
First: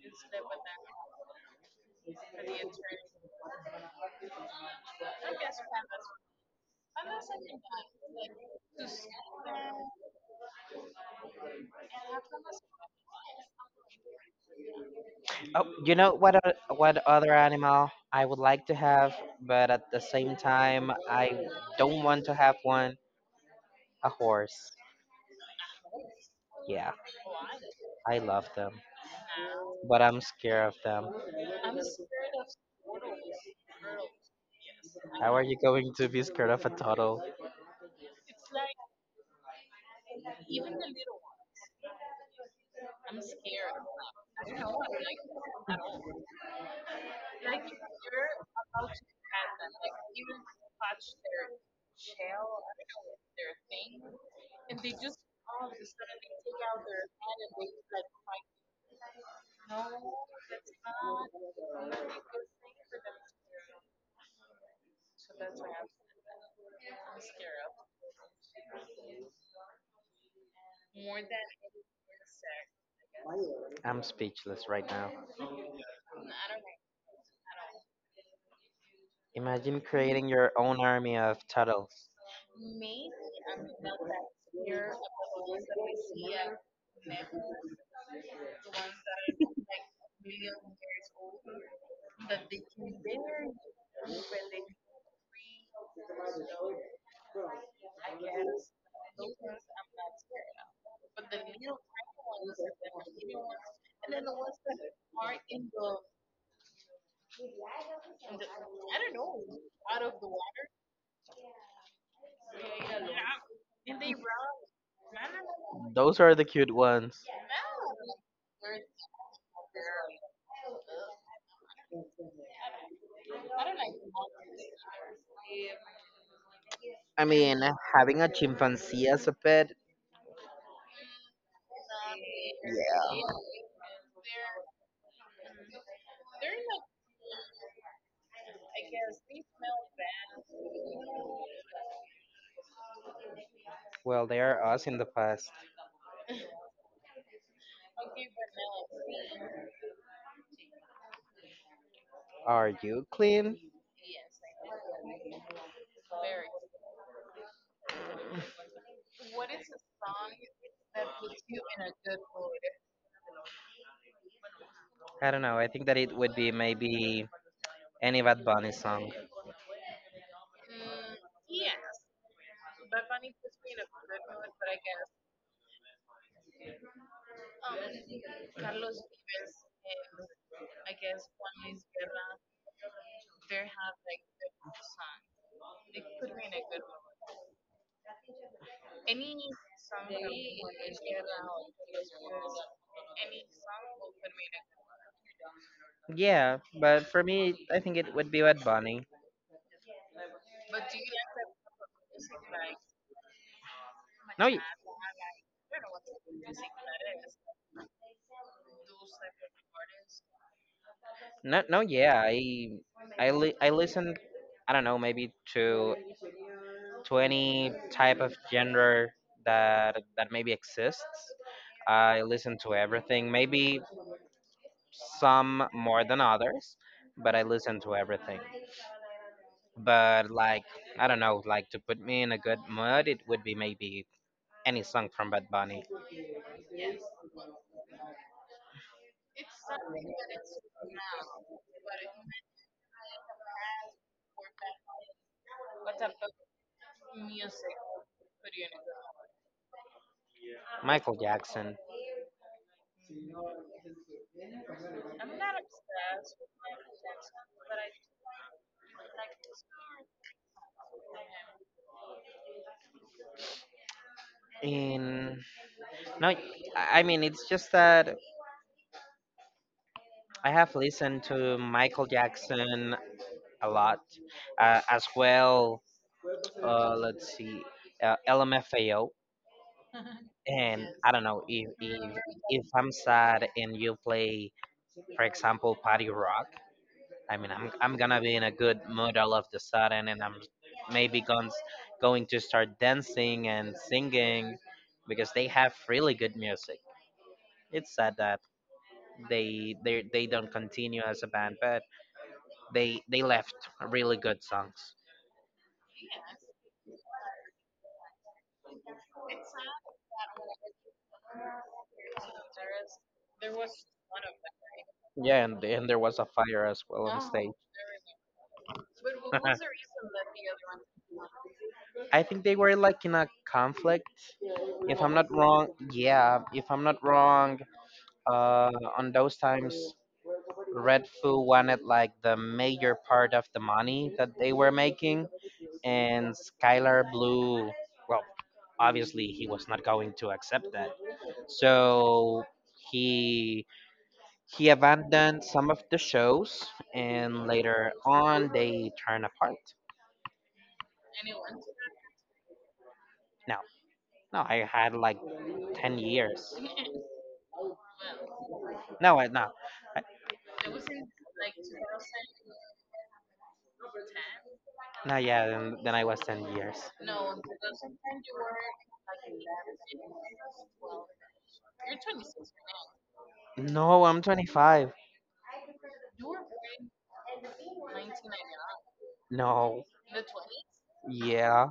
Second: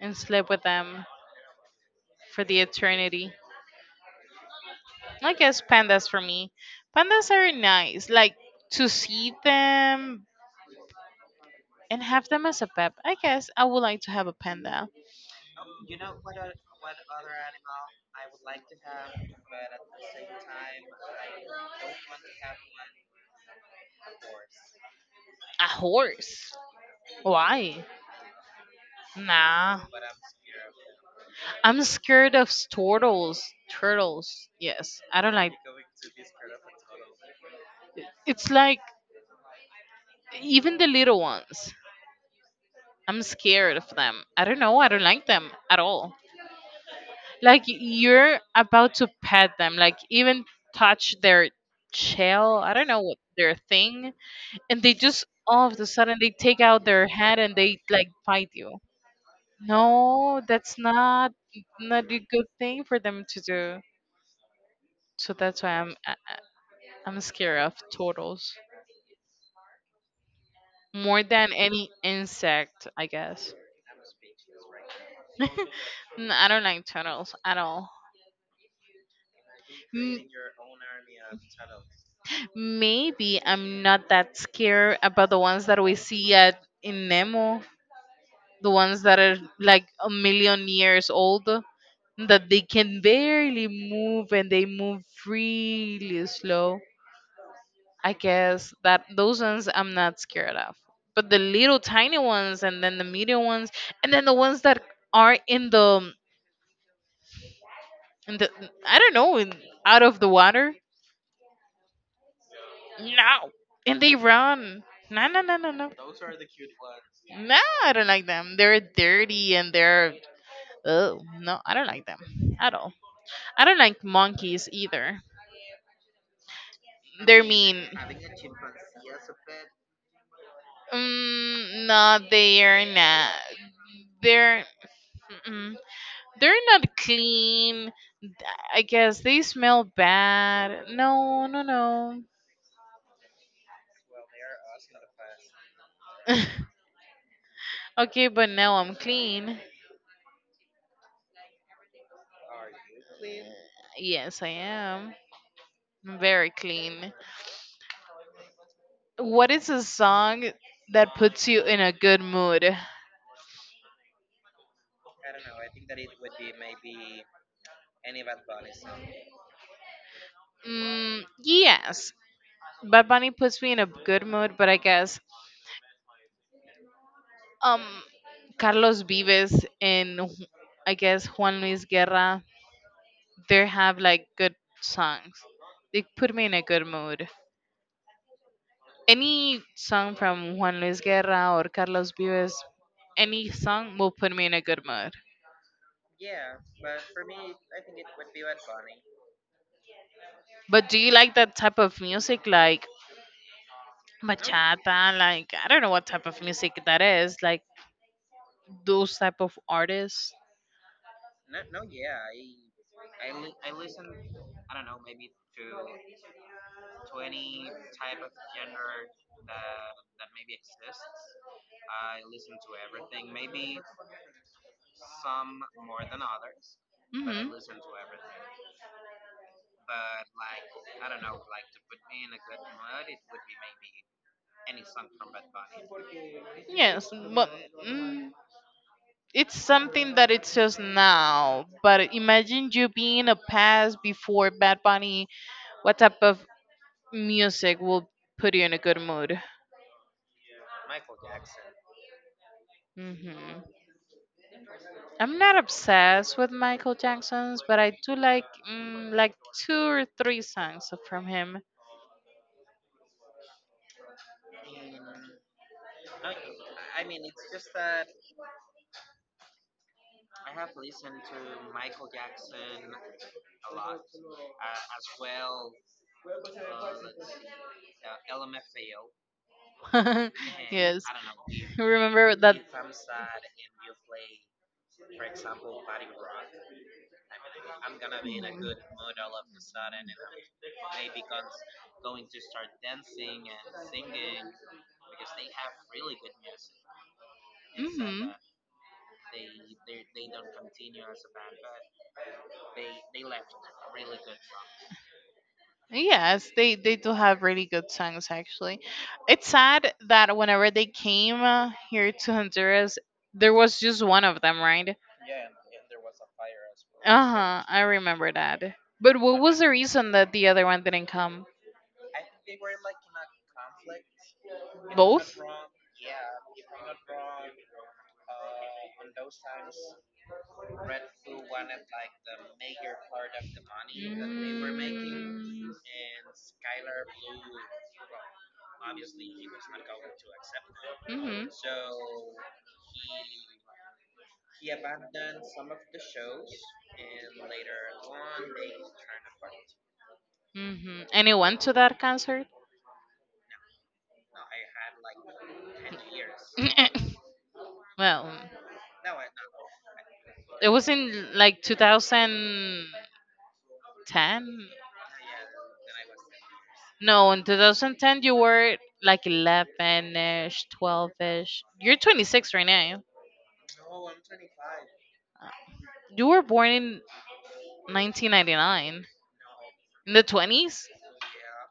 Speaker 1: and sleep with them for the eternity. I guess pandas for me. Pandas are nice, like to see them and have them as a pet. I guess I would like to have a panda.
Speaker 2: Oh, you know what? o- What other animal I would like to have, but at the same time I don't want to have one. A horse.
Speaker 1: A horse,
Speaker 2: Yeah,
Speaker 1: why,
Speaker 2: I love them,
Speaker 1: nah.
Speaker 2: but I'm scared of them.
Speaker 1: I'm scared of turtles. Turtles. Yes. I don't
Speaker 2: How are
Speaker 1: like
Speaker 2: you going to be scared of a turtle?
Speaker 1: it's like even the little ones. I'm scared of them. I don't know. I don't like them at all. Like you're about to pet them, like even touch their shell. I don't know what their thing, and they just all of a sudden they take out their head and they like bite you. No, that's not, not a good thing for them to do. So that's why I'm I- I'm scared of turtles more than any insect, I guess.
Speaker 2: I'm speechless right now.
Speaker 1: N- I don't like turtles at all.
Speaker 2: Imagine
Speaker 1: M-
Speaker 2: creating your own army of turtles.
Speaker 1: maybe I'm not that scared about the ones that we see at in Nemo, the ones that are like a million years old, that they can barely move and they move really slow. I guess that those ones I'm not scared of. But the little tiny ones, and then the medium ones, and then the ones that are in the and the, I don't know, in, out of the water. No, and they run. No, no, no, no, no.
Speaker 2: Those are the cute ones.
Speaker 1: No, I don't like them. They're dirty and they're, oh no, I don't like them at all. I don't like monkeys either.
Speaker 2: I
Speaker 1: They're
Speaker 2: mean,
Speaker 1: mean.
Speaker 2: having a chimpanzee as a pet,
Speaker 1: Mm, no, they're
Speaker 2: yeah.
Speaker 1: not. They're mm-mm. They're not clean. I guess they smell bad. No, no, no.
Speaker 2: Well, they are us in the past.
Speaker 1: Okay, but now I'm clean.
Speaker 2: Are you clean?
Speaker 1: Yes, I am. I'm very clean. What is a song that puts you in a good mood?
Speaker 2: I don't know. I think that it would be maybe any Bad Bunny song.
Speaker 1: Mm, yes, Bad Bunny puts me in a good mood, but I guess um Carlos Vives and Ju- I guess Juan Luis Guerra, they have like good songs. They put me in a good mood. Any song from Juan Luis Guerra or Carlos Vives, any song will put me in a good mood.
Speaker 2: Yeah, but for me, I think it would be Bad Bunny.
Speaker 1: But do you like that type of music, like
Speaker 2: No, y-
Speaker 1: Bachata, like I don't know what type of music that is, like those type of artists.
Speaker 2: no, no. Yeah, I I li- I listen, I don't know, maybe to to any type of genre that that maybe exists. I listen to everything, maybe some more than others, but I
Speaker 1: hmm
Speaker 2: listen to everything. But like, I don't know, like to put me in a good mood, it would be maybe any song from Bad Bunny,
Speaker 1: Yes, but mm, it's something that it's just now. But imagine you being a past before Bad Bunny. What type of music will put you in a good mood?
Speaker 2: Michael Jackson.
Speaker 1: Hmm. I'm not obsessed with Michael Jackson's, but I do like mm, like two or three songs from him.
Speaker 2: In No, I I mean it's just that I have listened to Michael Jackson a lot, uh, as well. Uh, let's see, uh, L M F A O, and
Speaker 1: Yes.
Speaker 2: I don't know if, if
Speaker 1: Remember that.
Speaker 2: if I'm sad and you play, for example, Party Rock. I mean, I'm I'm gonna be in a good mood all of the sudden, and I'm maybe going going to start dancing and singing because they have really good music. It's sad
Speaker 1: Hmm.
Speaker 2: that they they they don't continue as a band, but they they left really good songs.
Speaker 1: Yes, they they do have really good songs actually. It's sad that whenever they came uh, here to Honduras, there was just one of them, right?
Speaker 2: Yeah, and and there was a fire as well on
Speaker 1: Uh
Speaker 2: stage.
Speaker 1: huh. I remember that. But what was the reason that the other one didn't come?
Speaker 2: I think they were like in a conflict. If I'm not
Speaker 1: Both.
Speaker 2: wrong, yeah, if I'm not wrong, uh, on those times, Red Foo wanted like the major part of the money that they were making, and Skylar Blue, well, obviously he was not going to accept that.
Speaker 1: Mm-hmm.
Speaker 2: So he He abandoned some of the shows, and later on they turned apart.
Speaker 1: Hmm. Anyone to that concert?
Speaker 2: No, no, I had like ten years.
Speaker 1: Well,
Speaker 2: No, I, no. I,
Speaker 1: it was in like two thousand ten.
Speaker 2: no, yeah, then, then I was ten years.
Speaker 1: No, in two thousand ten you were like eleven ish, twelve ish. You're twenty-six right now.
Speaker 2: No, I'm twenty-five.
Speaker 1: You were born in nineteen ninety-nine.
Speaker 2: No.
Speaker 1: In the twenties?
Speaker 2: Yeah.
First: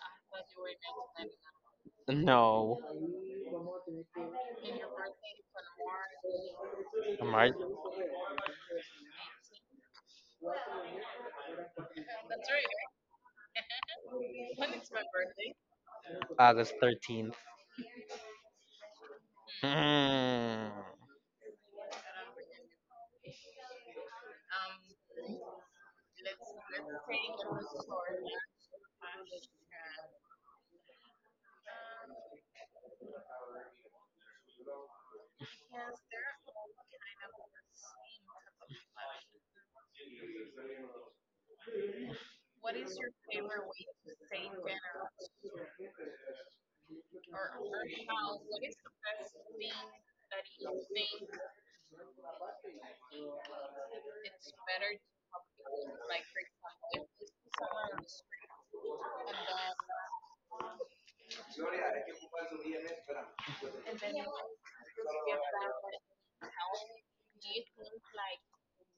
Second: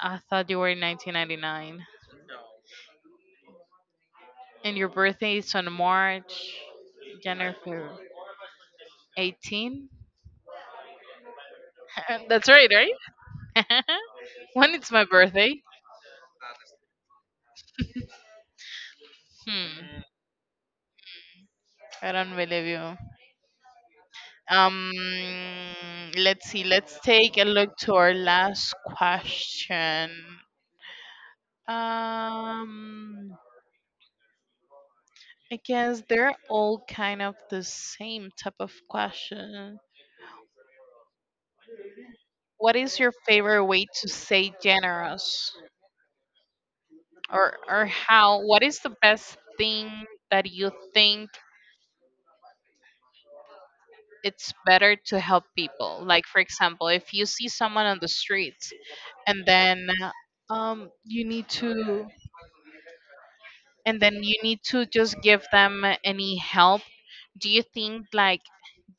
Speaker 1: I thought you were in nineteen ninety-nine.
Speaker 2: No.
Speaker 1: And your birthday is on March,
Speaker 2: March,
Speaker 1: January eighteenth. That's right, right? When it's my birthday.
Speaker 2: August thirteenth.
Speaker 1: Hmm.
Speaker 2: Hmm.
Speaker 1: I don't believe you. Um, let's see. Let's take a look to our last question. Um, I guess they're all kind of the same type of question. What is your favorite way to say generous, or or how? What is the best thing that you think it's better to help people. Like for example, if you see someone on the streets and then um you need to and then you need to just give them any help, do you think like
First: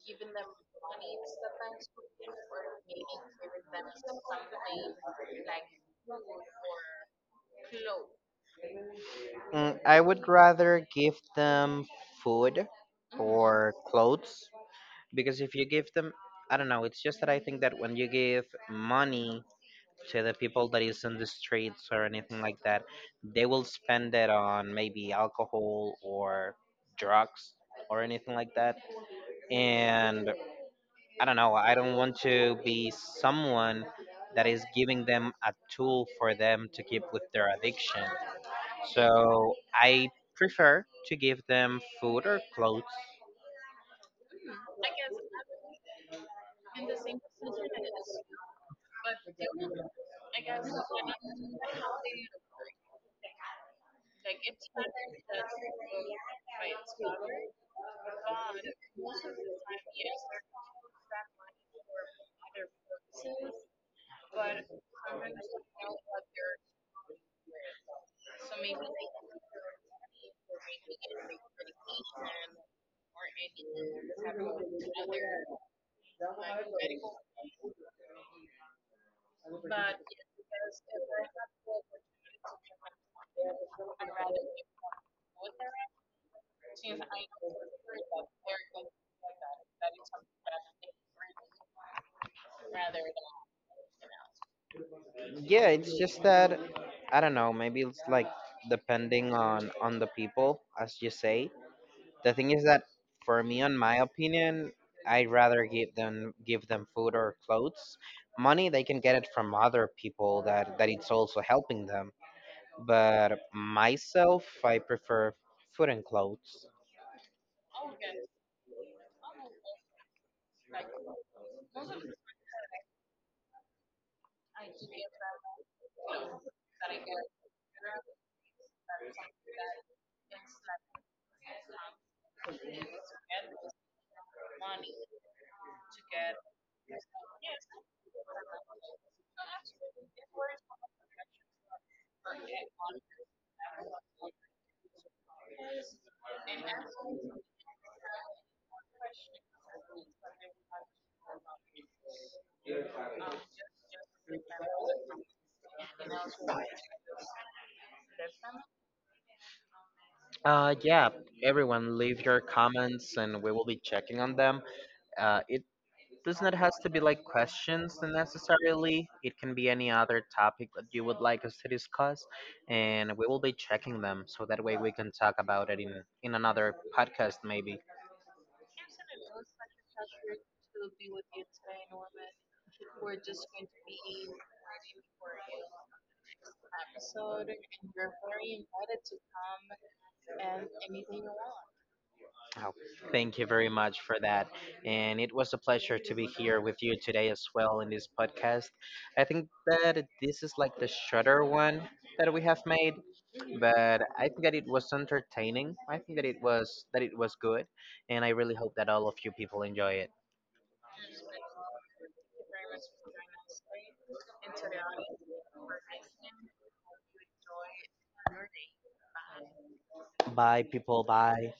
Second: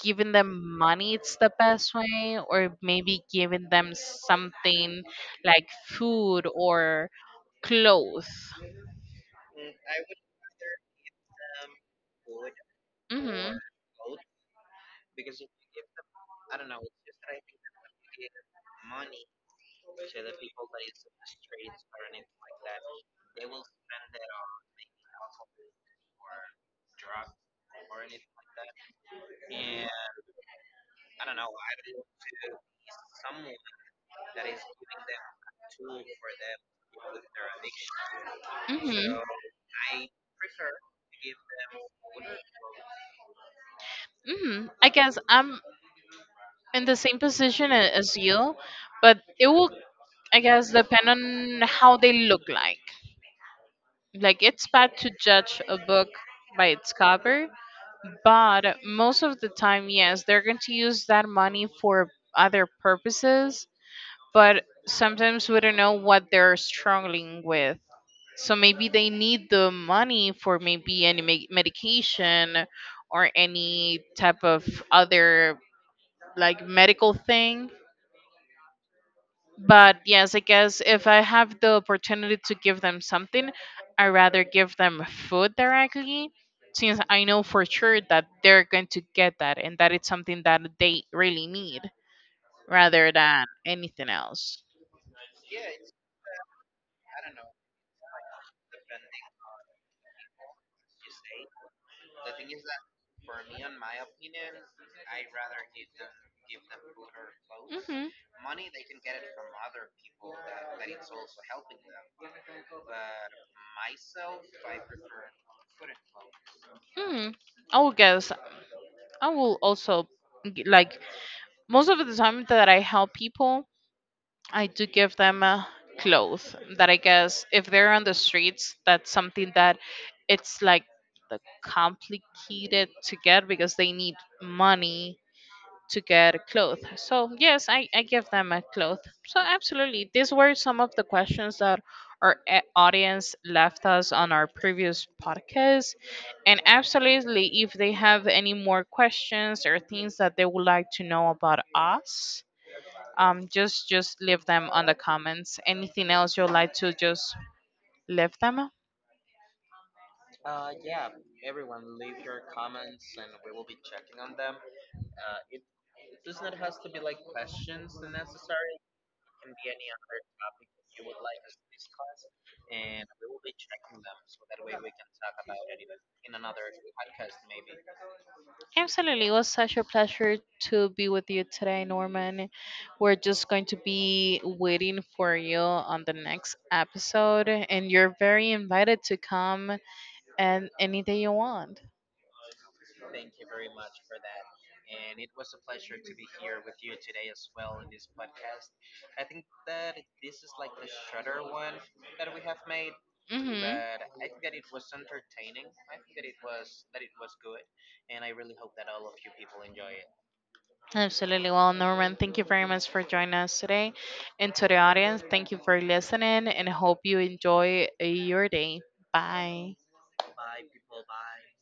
Speaker 1: giving them money it's the best way or maybe giving them something like food or clothes?
Speaker 2: Mm, I would rather give them food
Speaker 1: Mhm.
Speaker 2: or clothes because if you give them, I don't know, it's just that I think that when you give money to the people that is in the streets or anything like that, they will spend it on maybe alcohol or drugs or anything like that. And I don't know, I don't want to be someone that is giving them a tool for them to keep with their addiction. So
Speaker 1: Mhm.
Speaker 2: I prefer to give them food or clothes.
Speaker 1: Mhm. I guess I'm in the same position a- as you, but it will I guess depend on how they look like. Like it's bad to judge a book by its cover, but most of the time, yes, they're going to use that money for other purposes. But sometimes we don't know what they're struggling with. So maybe they need the money for maybe any me- medication or any type of other like medical thing. But yes, I guess if I have the opportunity to give them something, I rather give them food directly since I know for sure that they're going to get that and that it's something that they really need rather than anything else.
Speaker 2: Yeah, it's just that I don't know. Maybe it's like depending on on the people, as you say. The thing is that for me, on my opinion, I'd rather give them give them food or clothes.
Speaker 1: Hmm.
Speaker 2: Money they can get it from other people that that it's also helping them. But myself, I prefer food and clothes.
Speaker 1: Hmm. I would guess I will also g- like most of the time that I help people, I do give them uh, clothes that I guess if they're on the streets, that's something that it's like the complicated to get because they need money to get a cloth. So yes, I, I give them a cloth. So absolutely, these were some of the questions that our a- audience left us on our previous podcast. And absolutely, if they have any more questions or things that they would like to know about us, um just just leave them on the comments, anything else you'd like to just leave them.
Speaker 2: Uh, yeah, everyone, leave your comments and we will be checking on them. Uh, Does not has to be like questions necessarily. It can be any other topic that you would like us to discuss, and we will be checking them so that way we can talk about it in in another podcast maybe.
Speaker 1: Absolutely. It was such a pleasure to be with you today, Norman. We're just going to be waiting for you on the next episode, and you're very invited to come and any day you want.
Speaker 2: Oh, thank you very much for that. And it was a pleasure to be here with you today as well in this podcast. I think that this is like the shorter one that we have made,
Speaker 1: Hmm.
Speaker 2: but I think that it was entertaining. I think that it was that it was good, and I really hope that all of you people enjoy it.
Speaker 1: Absolutely. Well, Norman, thank you very much for joining us today. And to the audience, thank you for listening and hope you enjoy uh, your day. Bye.
Speaker 2: By people. By.